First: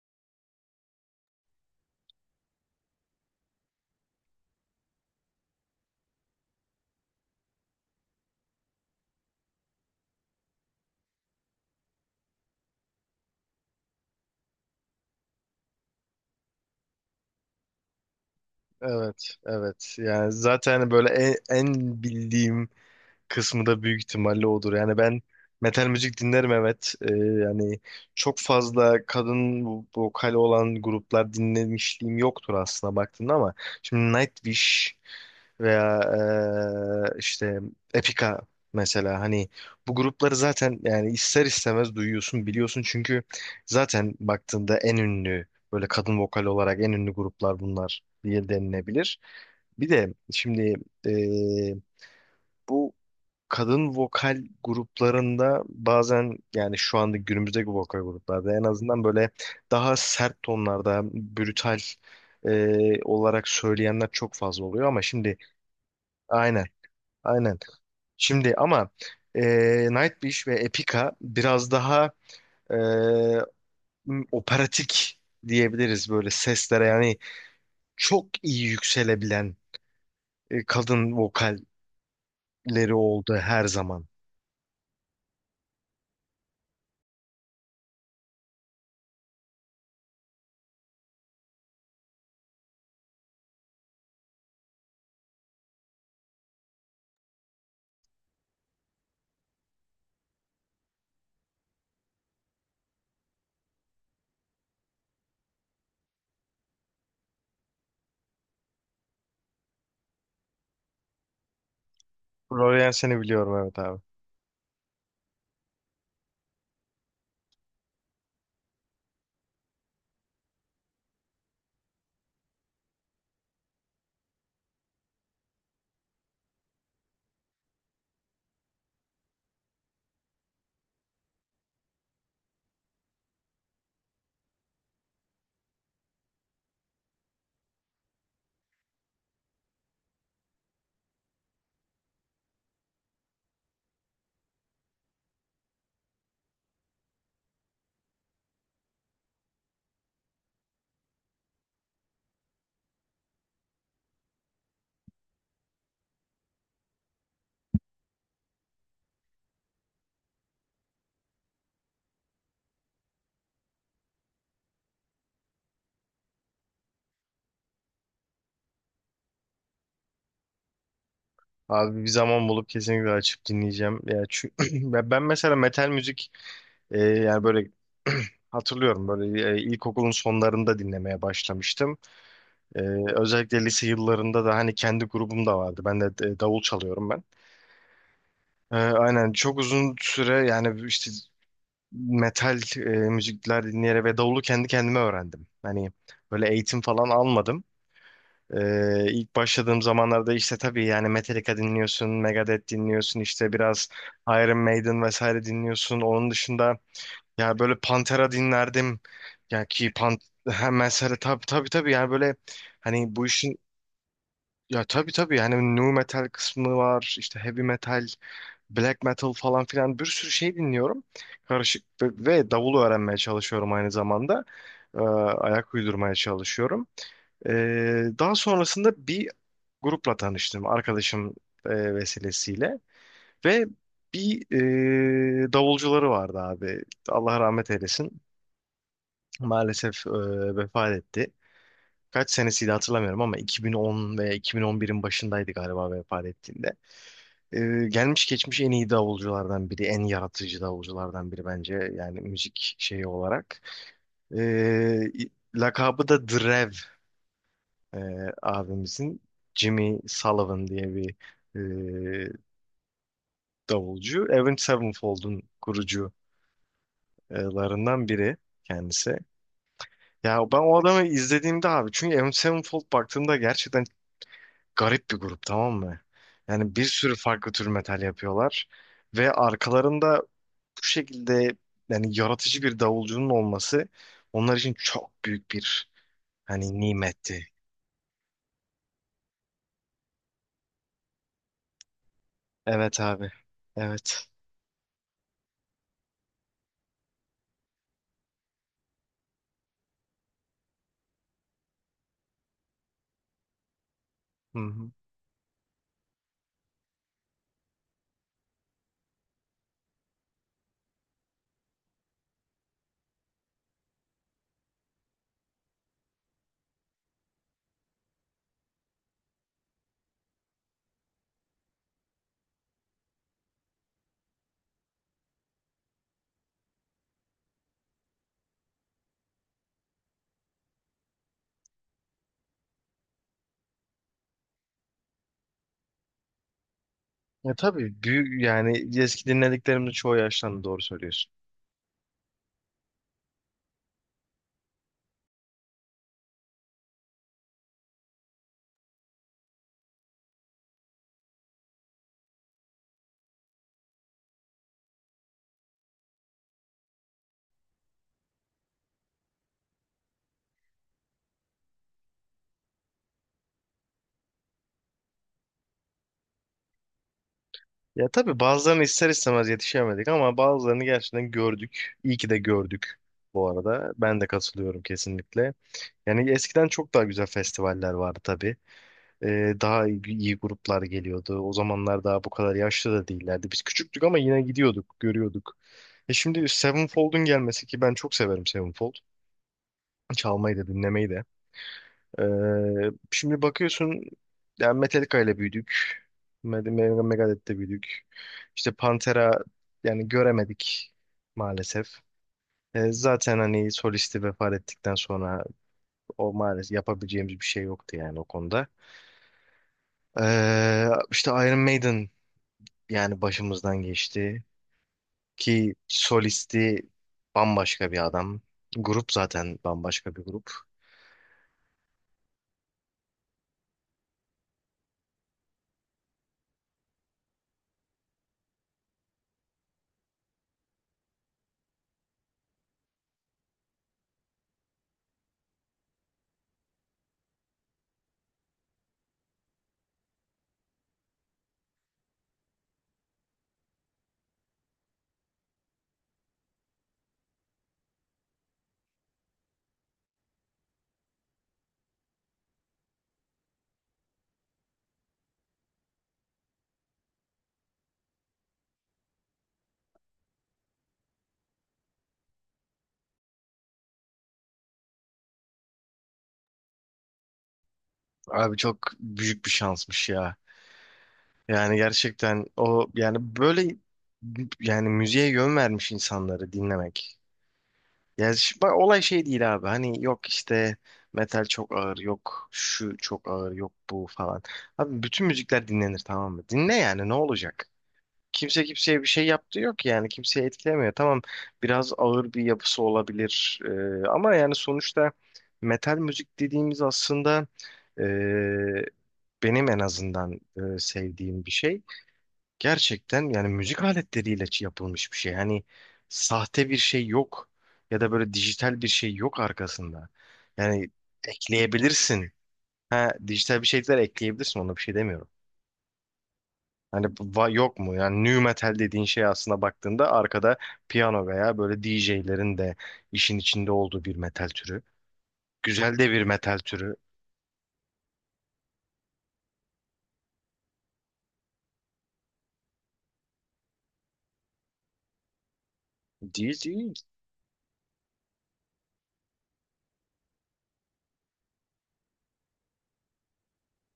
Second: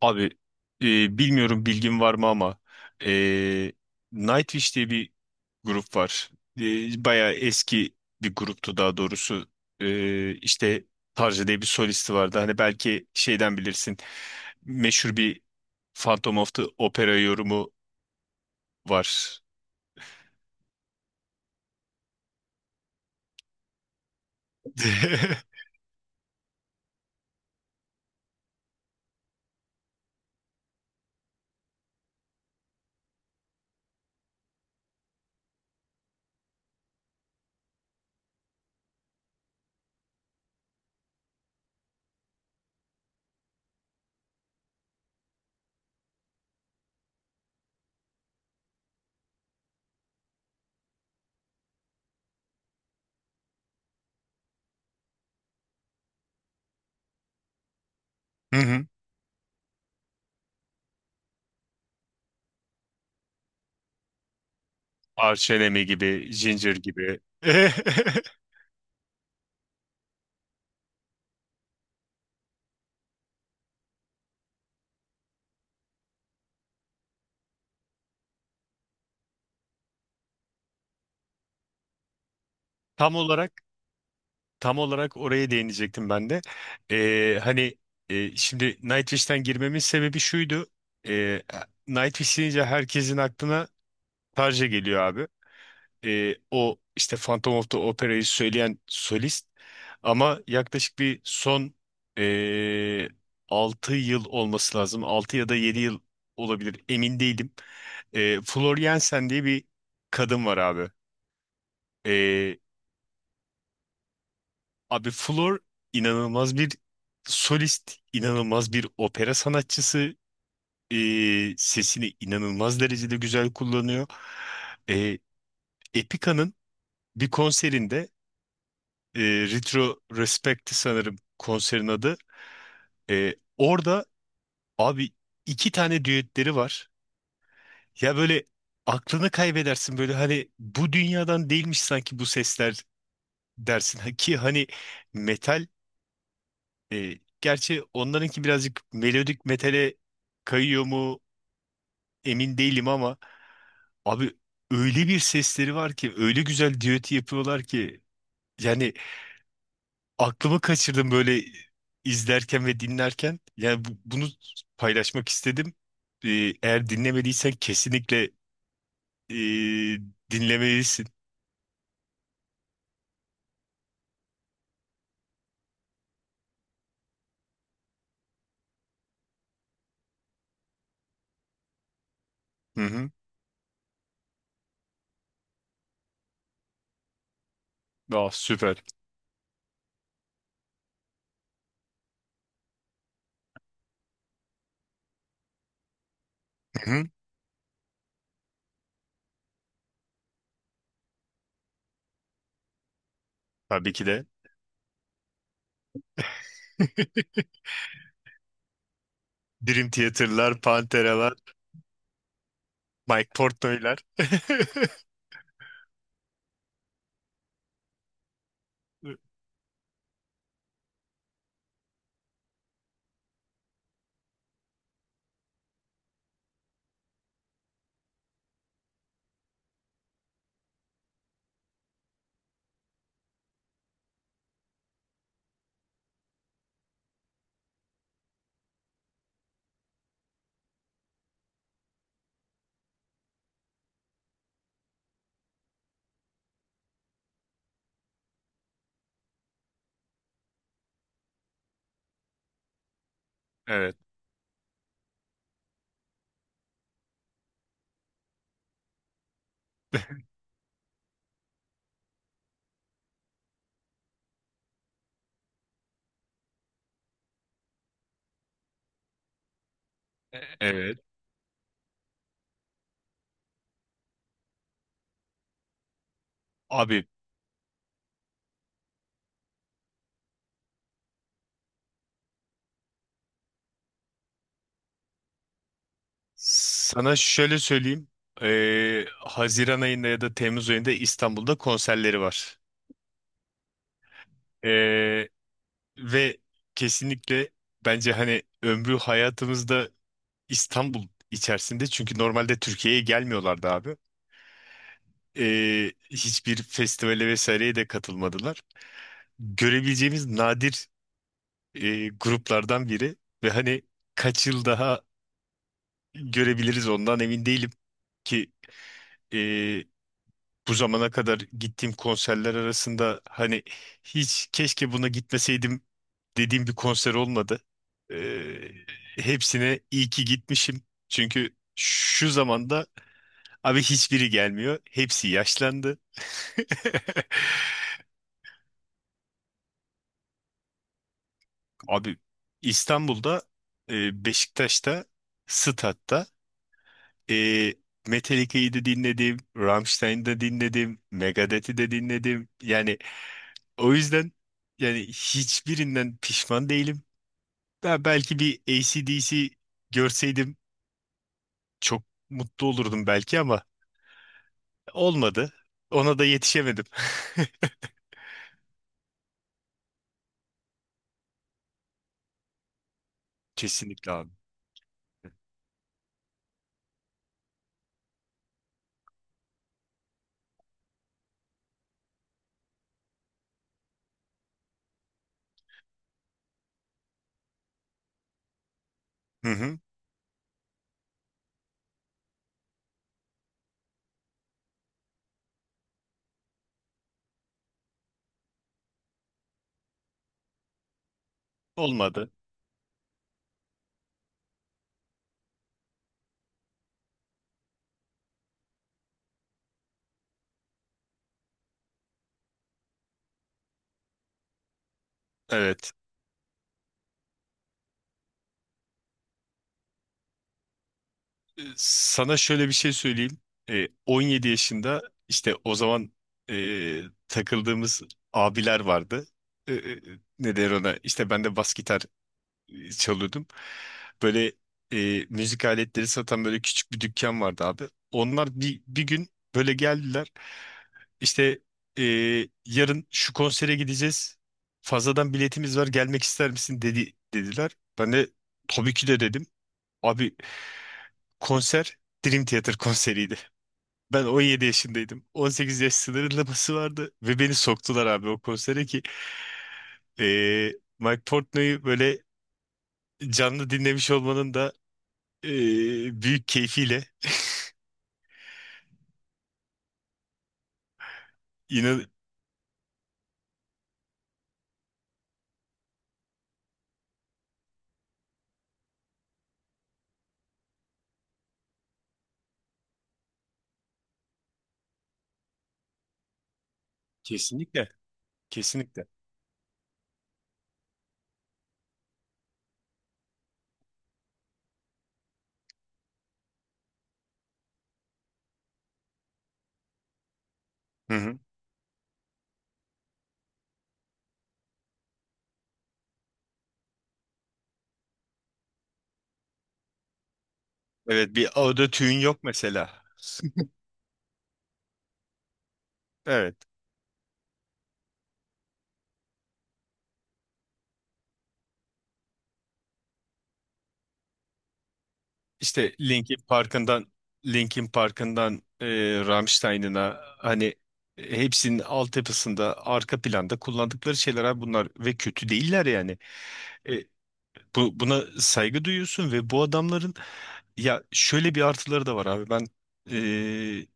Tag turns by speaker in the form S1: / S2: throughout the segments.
S1: Abi, bilmiyorum bilgin var mı ama e, Nightwish diye bir grup var. Bayağı eski bir gruptu daha doğrusu. İşte Tarja diye bir solisti vardı. Hani belki şeyden bilirsin. Meşhur bir Phantom of the Opera yorumu
S2: Evet,
S1: var.
S2: evet. Yani zaten hani böyle en bildiğim kısmı da büyük ihtimalle odur. Yani ben metal müzik dinlerim evet. Yani çok fazla kadın vokali olan gruplar dinlemişliğim yoktur aslında baktığında ama şimdi Nightwish veya işte Epica mesela hani bu grupları zaten yani ister istemez duyuyorsun biliyorsun çünkü zaten baktığında en ünlü böyle kadın vokal olarak en ünlü gruplar bunlar diye denilebilir. Bir de şimdi eee, bu kadın vokal gruplarında bazen yani şu anda günümüzdeki vokal gruplarda
S1: Hı
S2: en
S1: hı.
S2: azından böyle daha sert tonlarda brutal olarak söyleyenler çok fazla oluyor ama şimdi
S1: Arch Enemy gibi,
S2: aynen.
S1: Ginger gibi.
S2: Aynen. Şimdi ama e, Nightwish ve Epica biraz daha e, operatik diyebiliriz böyle seslere. Yani çok iyi yükselebilen kadın vokalleri
S1: Tam
S2: oldu
S1: olarak
S2: her zaman.
S1: Tam olarak oraya değinecektim ben de. Hani, şimdi Nightwish'ten girmemin sebebi şuydu. Ee, Nightwish deyince herkesin aklına Tarja geliyor abi. O işte Phantom of the Opera'yı söyleyen solist. Ama yaklaşık bir son e, 6 yıl olması lazım. 6 ya da 7 yıl olabilir, emin değilim. Flor Jensen diye bir kadın var abi.
S2: Florian seni biliyorum evet abi.
S1: Abi, Flor inanılmaz bir solist, inanılmaz bir opera sanatçısı. Sesini inanılmaz derecede güzel kullanıyor. Ee, Epica'nın bir konserinde, e, Retro Respect sanırım konserin adı. Orada abi iki tane düetleri var. Ya böyle aklını kaybedersin, böyle hani bu dünyadan değilmiş sanki bu sesler dersin. Ha, ki hani metal. Gerçi onlarınki birazcık melodik metale kayıyor mu emin değilim ama abi öyle bir sesleri var ki, öyle güzel düeti yapıyorlar ki yani aklımı kaçırdım böyle izlerken ve dinlerken. Yani bunu paylaşmak istedim. E, Eğer dinlemediysen kesinlikle e, dinlemelisin.
S2: Abi bir zaman bulup kesinlikle açıp dinleyeceğim. Ya ya ben mesela metal müzik yani böyle hatırlıyorum böyle ilkokulun sonlarında dinlemeye başlamıştım. E,
S1: Hı hı.
S2: Özellikle lise yıllarında da hani kendi grubum da vardı. Ben de davul çalıyorum ben.
S1: Ah, süper.
S2: Aynen, çok uzun süre yani işte metal müzikler dinleyerek ve davulu kendi kendime öğrendim. Hani böyle eğitim
S1: Hı hı.
S2: falan almadım. İlk başladığım zamanlarda işte tabii yani Metallica dinliyorsun, Megadeth dinliyorsun, işte biraz
S1: Tabii ki de.
S2: Iron Maiden vesaire dinliyorsun. Onun dışında ya böyle Pantera dinlerdim. Ya
S1: Dream
S2: ki Pan
S1: Theater'lar,
S2: ha, mesela
S1: Pantera'lar,
S2: tabii tabii tabii yani böyle hani bu
S1: Mike
S2: işin
S1: Portnoy'lar.
S2: ya tabii tabii hani nu metal kısmı var, işte heavy metal, black metal falan filan bir sürü şey dinliyorum. Karışık ve davul öğrenmeye çalışıyorum, aynı zamanda ayak uydurmaya çalışıyorum. E, Daha sonrasında bir grupla tanıştım arkadaşım vesilesiyle ve bir davulcuları vardı abi. Allah rahmet eylesin. Maalesef vefat etti. Kaç senesiydi hatırlamıyorum ama 2010 veya 2011'in başındaydı galiba vefat ettiğinde. E, Gelmiş geçmiş en iyi davulculardan biri, en yaratıcı davulculardan biri bence yani müzik şeyi olarak.
S1: Evet.
S2: E, Lakabı da Drev e, abimizin, Jimmy Sullivan diye bir e, davulcu. Avenged Sevenfold'un kurucularından biri kendisi. Ya ben o
S1: Evet.
S2: adamı izlediğimde abi, çünkü Avenged Sevenfold baktığımda gerçekten garip bir grup, tamam mı? Yani bir
S1: Abi,
S2: sürü farklı tür metal yapıyorlar ve arkalarında bu şekilde yani yaratıcı bir davulcunun olması onlar için çok büyük bir hani
S1: sana
S2: nimetti.
S1: şöyle söyleyeyim. Haziran ayında ya da Temmuz ayında İstanbul'da konserleri var.
S2: Evet abi. Evet.
S1: Ee, Ve kesinlikle bence hani ömrü hayatımızda İstanbul içerisinde, çünkü normalde Türkiye'ye gelmiyorlardı abi.
S2: Hı hı.
S1: Hiçbir festivale vesaireye de katılmadılar. Görebileceğimiz nadir gruplardan biri ve hani kaç yıl daha görebiliriz ondan emin değilim ki bu zamana kadar gittiğim konserler arasında hani hiç keşke buna gitmeseydim dediğim bir konser olmadı. Ee, Hepsine iyi ki gitmişim. Çünkü şu zamanda abi hiçbiri gelmiyor. Hepsi yaşlandı.
S2: Ya tabii büyük, yani eski dinlediklerimde çoğu yaşlandı, doğru söylüyorsun.
S1: Abi, İstanbul'da, Beşiktaş'ta, Stad'da, e, Metallica'yı da dinledim, Rammstein'i de dinledim, Megadeth'i de dinledim. Yani o yüzden, yani hiçbirinden pişman değilim. Ben belki bir AC/DC görseydim çok mutlu olurdum belki ama olmadı. Ona da yetişemedim.
S2: Ya tabii bazılarını ister istemez yetişemedik ama bazılarını gerçekten gördük. İyi ki de gördük bu arada.
S1: Kesinlikle
S2: Ben de
S1: abi.
S2: katılıyorum kesinlikle. Yani eskiden çok daha güzel festivaller vardı tabii. Daha iyi gruplar geliyordu. O zamanlar daha bu kadar yaşlı da değillerdi. Biz küçüktük ama yine gidiyorduk, görüyorduk. E şimdi Sevenfold'un gelmesi, ki ben çok severim Sevenfold.
S1: Hı hı.
S2: Çalmayı da dinlemeyi de. Şimdi bakıyorsun yani Metallica ile büyüdük. Megadeth'te büyüdük. İşte Pantera yani göremedik maalesef.
S1: Olmadı.
S2: Zaten hani solisti vefat ettikten sonra o maalesef yapabileceğimiz bir şey yoktu yani o konuda. İşte Iron Maiden yani başımızdan geçti. Ki
S1: Evet.
S2: solisti bambaşka bir adam. Grup zaten bambaşka bir grup.
S1: Sana şöyle bir şey söyleyeyim. 17 yaşında, işte o zaman ee, takıldığımız abiler vardı. Ee, e, Ne der ona? İşte ben de bas gitar çalıyordum. Böyle müzik aletleri satan böyle küçük bir dükkan vardı abi. Onlar bir gün böyle geldiler. İşte, e, yarın şu konsere gideceğiz. Fazladan biletimiz var. Gelmek ister misin dediler. Ben de tabii ki de dedim. Abi, konser Dream Theater konseriydi. Ben 17 yaşındaydım. 18 yaş sınırlaması vardı ve beni soktular abi o konsere ki Mike Portnoy'u böyle canlı dinlemiş olmanın da büyük keyfiyle,
S2: Abi çok büyük bir şansmış ya. Yani
S1: inan,
S2: gerçekten o yani böyle yani müziğe yön vermiş insanları dinlemek. Yani bak olay şey değil abi. Hani yok işte metal çok ağır, yok şu çok ağır, yok bu falan. Abi bütün müzikler dinlenir, tamam mı? Dinle yani ne olacak?
S1: kesinlikle
S2: Kimse kimseye bir
S1: kesinlikle.
S2: şey yaptığı yok yani kimseye etkilemiyor. Tamam, biraz ağır bir yapısı olabilir ama yani sonuçta metal müzik dediğimiz aslında e, benim en azından
S1: Hı hı.
S2: sevdiğim bir şey. Gerçekten yani müzik aletleriyle yapılmış bir şey. Hani sahte bir şey yok ya da böyle dijital bir şey yok arkasında. Yani
S1: Evet, bir autotune
S2: ekleyebilirsin.
S1: yok mesela.
S2: Ha, dijital bir şeyler ekleyebilirsin, ona bir şey demiyorum.
S1: Evet.
S2: Hani yok mu? Yani nu metal dediğin şey aslında baktığında arkada piyano veya böyle D J'lerin de işin içinde olduğu bir metal türü.
S1: İşte
S2: Güzel de bir
S1: Linkin
S2: metal türü.
S1: Park'ından Linkin Park'ından Rammstein'ına hani hepsinin altyapısında arka planda kullandıkları şeyler abi bunlar, ve kötü değiller yani.
S2: Değil değil.
S1: Buna saygı duyuyorsun ve bu adamların, ya, şöyle bir artıları da var abi. Ben eee,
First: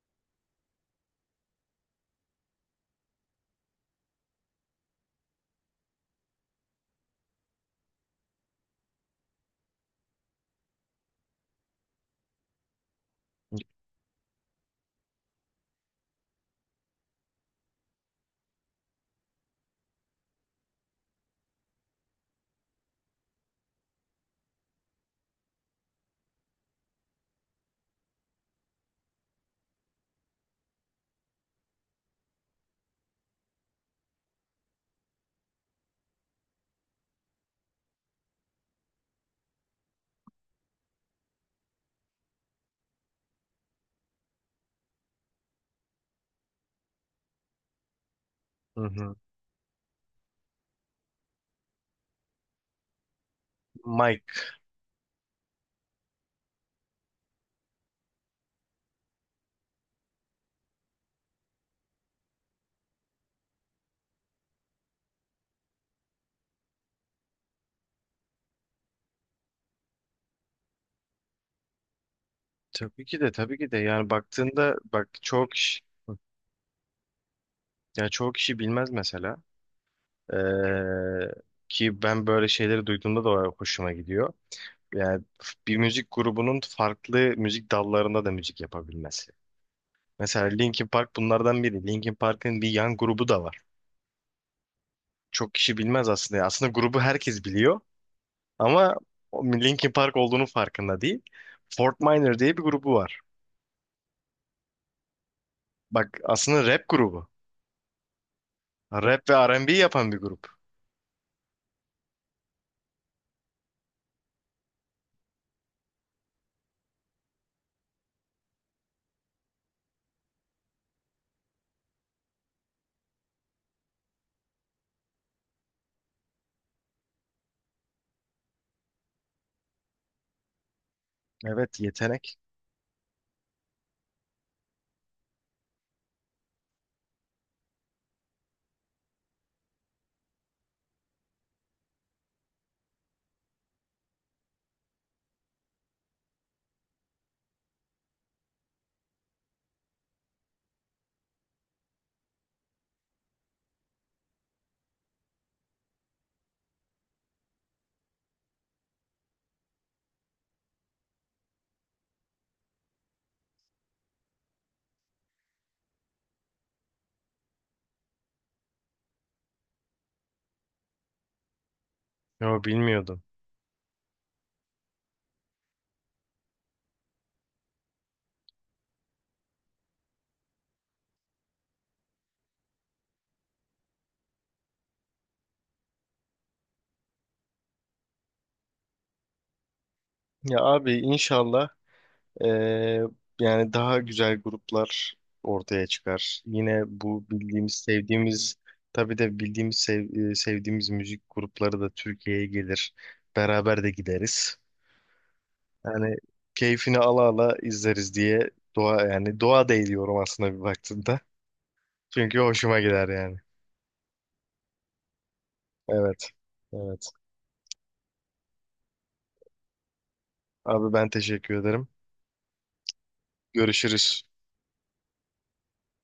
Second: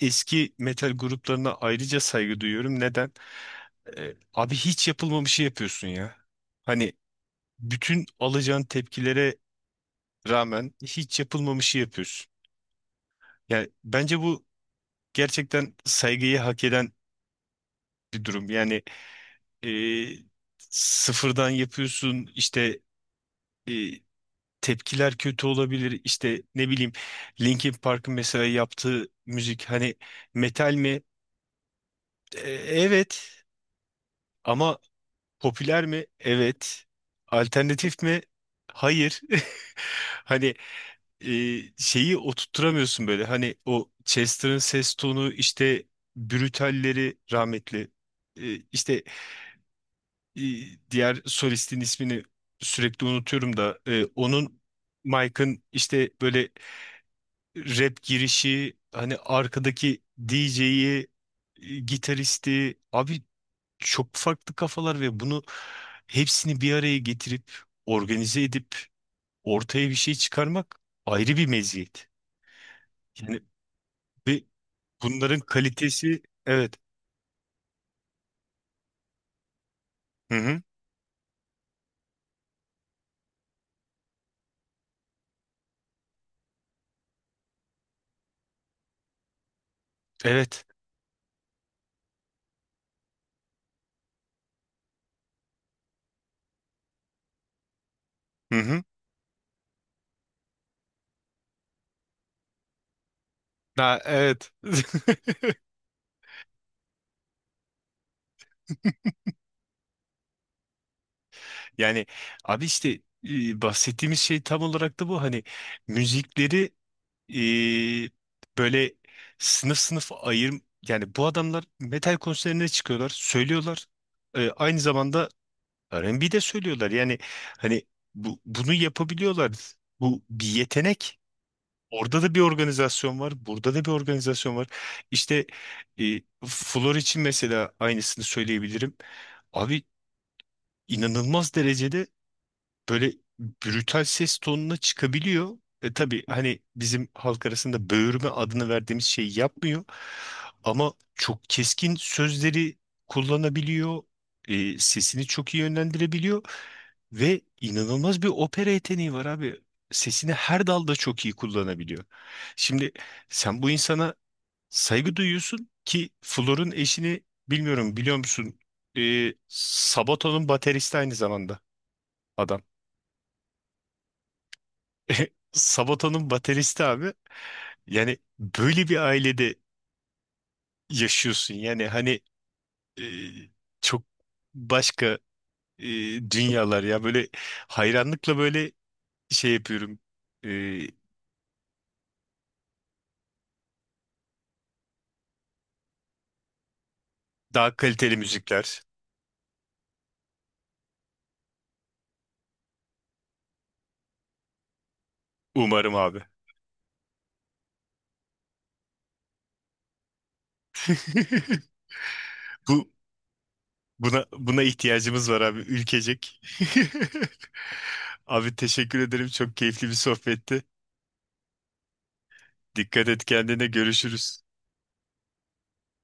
S1: eski metal gruplarına ayrıca saygı duyuyorum. Neden? Abi hiç yapılmamışı şey yapıyorsun ya. Hani bütün alacağın tepkilere rağmen hiç yapılmamışı şey yapıyorsun. Yani bence bu gerçekten saygıyı hak eden bir durum. Yani eee, sıfırdan yapıyorsun, işte tepkiler kötü olabilir. İşte, ne bileyim, Linkin Park'ın mesela yaptığı müzik hani metal mi? Evet, ama popüler mi? Evet. Alternatif mi? Hayır. Hani şeyi oturtturamıyorsun böyle. Hani o Chester'ın ses tonu, işte Brutal'leri, rahmetli.
S2: Hı
S1: İşte
S2: hı.
S1: e, diğer solistin ismini sürekli unutuyorum da
S2: Mike.
S1: onun, Mike'ın işte böyle rap girişi, hani arkadaki DJ'yi, gitaristi, abi çok farklı kafalar ve bunu hepsini bir araya getirip organize edip ortaya bir şey çıkarmak ayrı bir meziyet.
S2: Tabii ki de,
S1: Yani
S2: tabii ki de yani
S1: ve
S2: baktığında bak
S1: bunların
S2: çoğu kişi,
S1: kalitesi, evet.
S2: ya çoğu kişi bilmez mesela.
S1: Hı
S2: Ee,
S1: hı.
S2: Ki ben böyle şeyleri duyduğumda da hoşuma gidiyor. Yani bir müzik grubunun farklı müzik dallarında da müzik yapabilmesi. Mesela
S1: Evet.
S2: Linkin Park bunlardan biri. Linkin Park'ın bir yan grubu da var, çok kişi bilmez aslında ya. Aslında grubu herkes biliyor
S1: Hı hı.
S2: ama o Linkin Park olduğunu farkında değil. Fort Minor diye bir grubu var.
S1: Ha, evet.
S2: Bak aslında rap grubu. Rap ve R&B yapan bir grup.
S1: Yani abi, işte, bahsettiğimiz şey tam olarak da bu, hani müzikleri eee, böyle sınıf sınıf ayır, yani bu adamlar metal konserine çıkıyorlar, söylüyorlar. Aynı zamanda R&B de söylüyorlar. Yani hani bunu yapabiliyorlar. Bu bir yetenek.
S2: Evet,
S1: Orada da
S2: yetenek.
S1: bir organizasyon var, burada da bir organizasyon var. İşte Flor için mesela aynısını söyleyebilirim. Abi, inanılmaz derecede böyle brutal ses tonuna çıkabiliyor. Tabii hani bizim halk arasında böğürme adını verdiğimiz şeyi yapmıyor. Ama çok keskin sözleri kullanabiliyor. Sesini çok iyi yönlendirebiliyor. Ve inanılmaz bir opera yeteneği var abi. Sesini her dalda çok iyi kullanabiliyor. Şimdi sen bu insana saygı duyuyorsun ki Flor'un eşini bilmiyorum biliyor musun? Sabata'nın bateristi aynı zamanda adam.
S2: Yo, bilmiyordum.
S1: Sabaton'un bateristi abi. Yani böyle bir ailede yaşıyorsun. Yani hani e, çok başka e, dünyalar ya. Böyle hayranlıkla böyle şey yapıyorum. E,
S2: Ya abi inşallah eee, yani daha güzel gruplar ortaya çıkar. Yine bu bildiğimiz,
S1: Daha kaliteli
S2: sevdiğimiz
S1: müzikler.
S2: tabii de bildiğimiz, sevdiğimiz müzik grupları da Türkiye'ye gelir. Beraber de gideriz.
S1: Umarım
S2: Yani
S1: abi.
S2: keyfini ala ala izleriz diye dua, yani dua da ediyorum aslında bir baktığımda. Çünkü hoşuma
S1: Bu
S2: gider yani.
S1: buna buna ihtiyacımız var abi,
S2: Evet.
S1: ülkecek.
S2: Evet.
S1: Abi, teşekkür ederim. Çok keyifli bir sohbetti.
S2: Abi ben teşekkür ederim.
S1: Dikkat et kendine.
S2: Görüşürüz.
S1: Görüşürüz.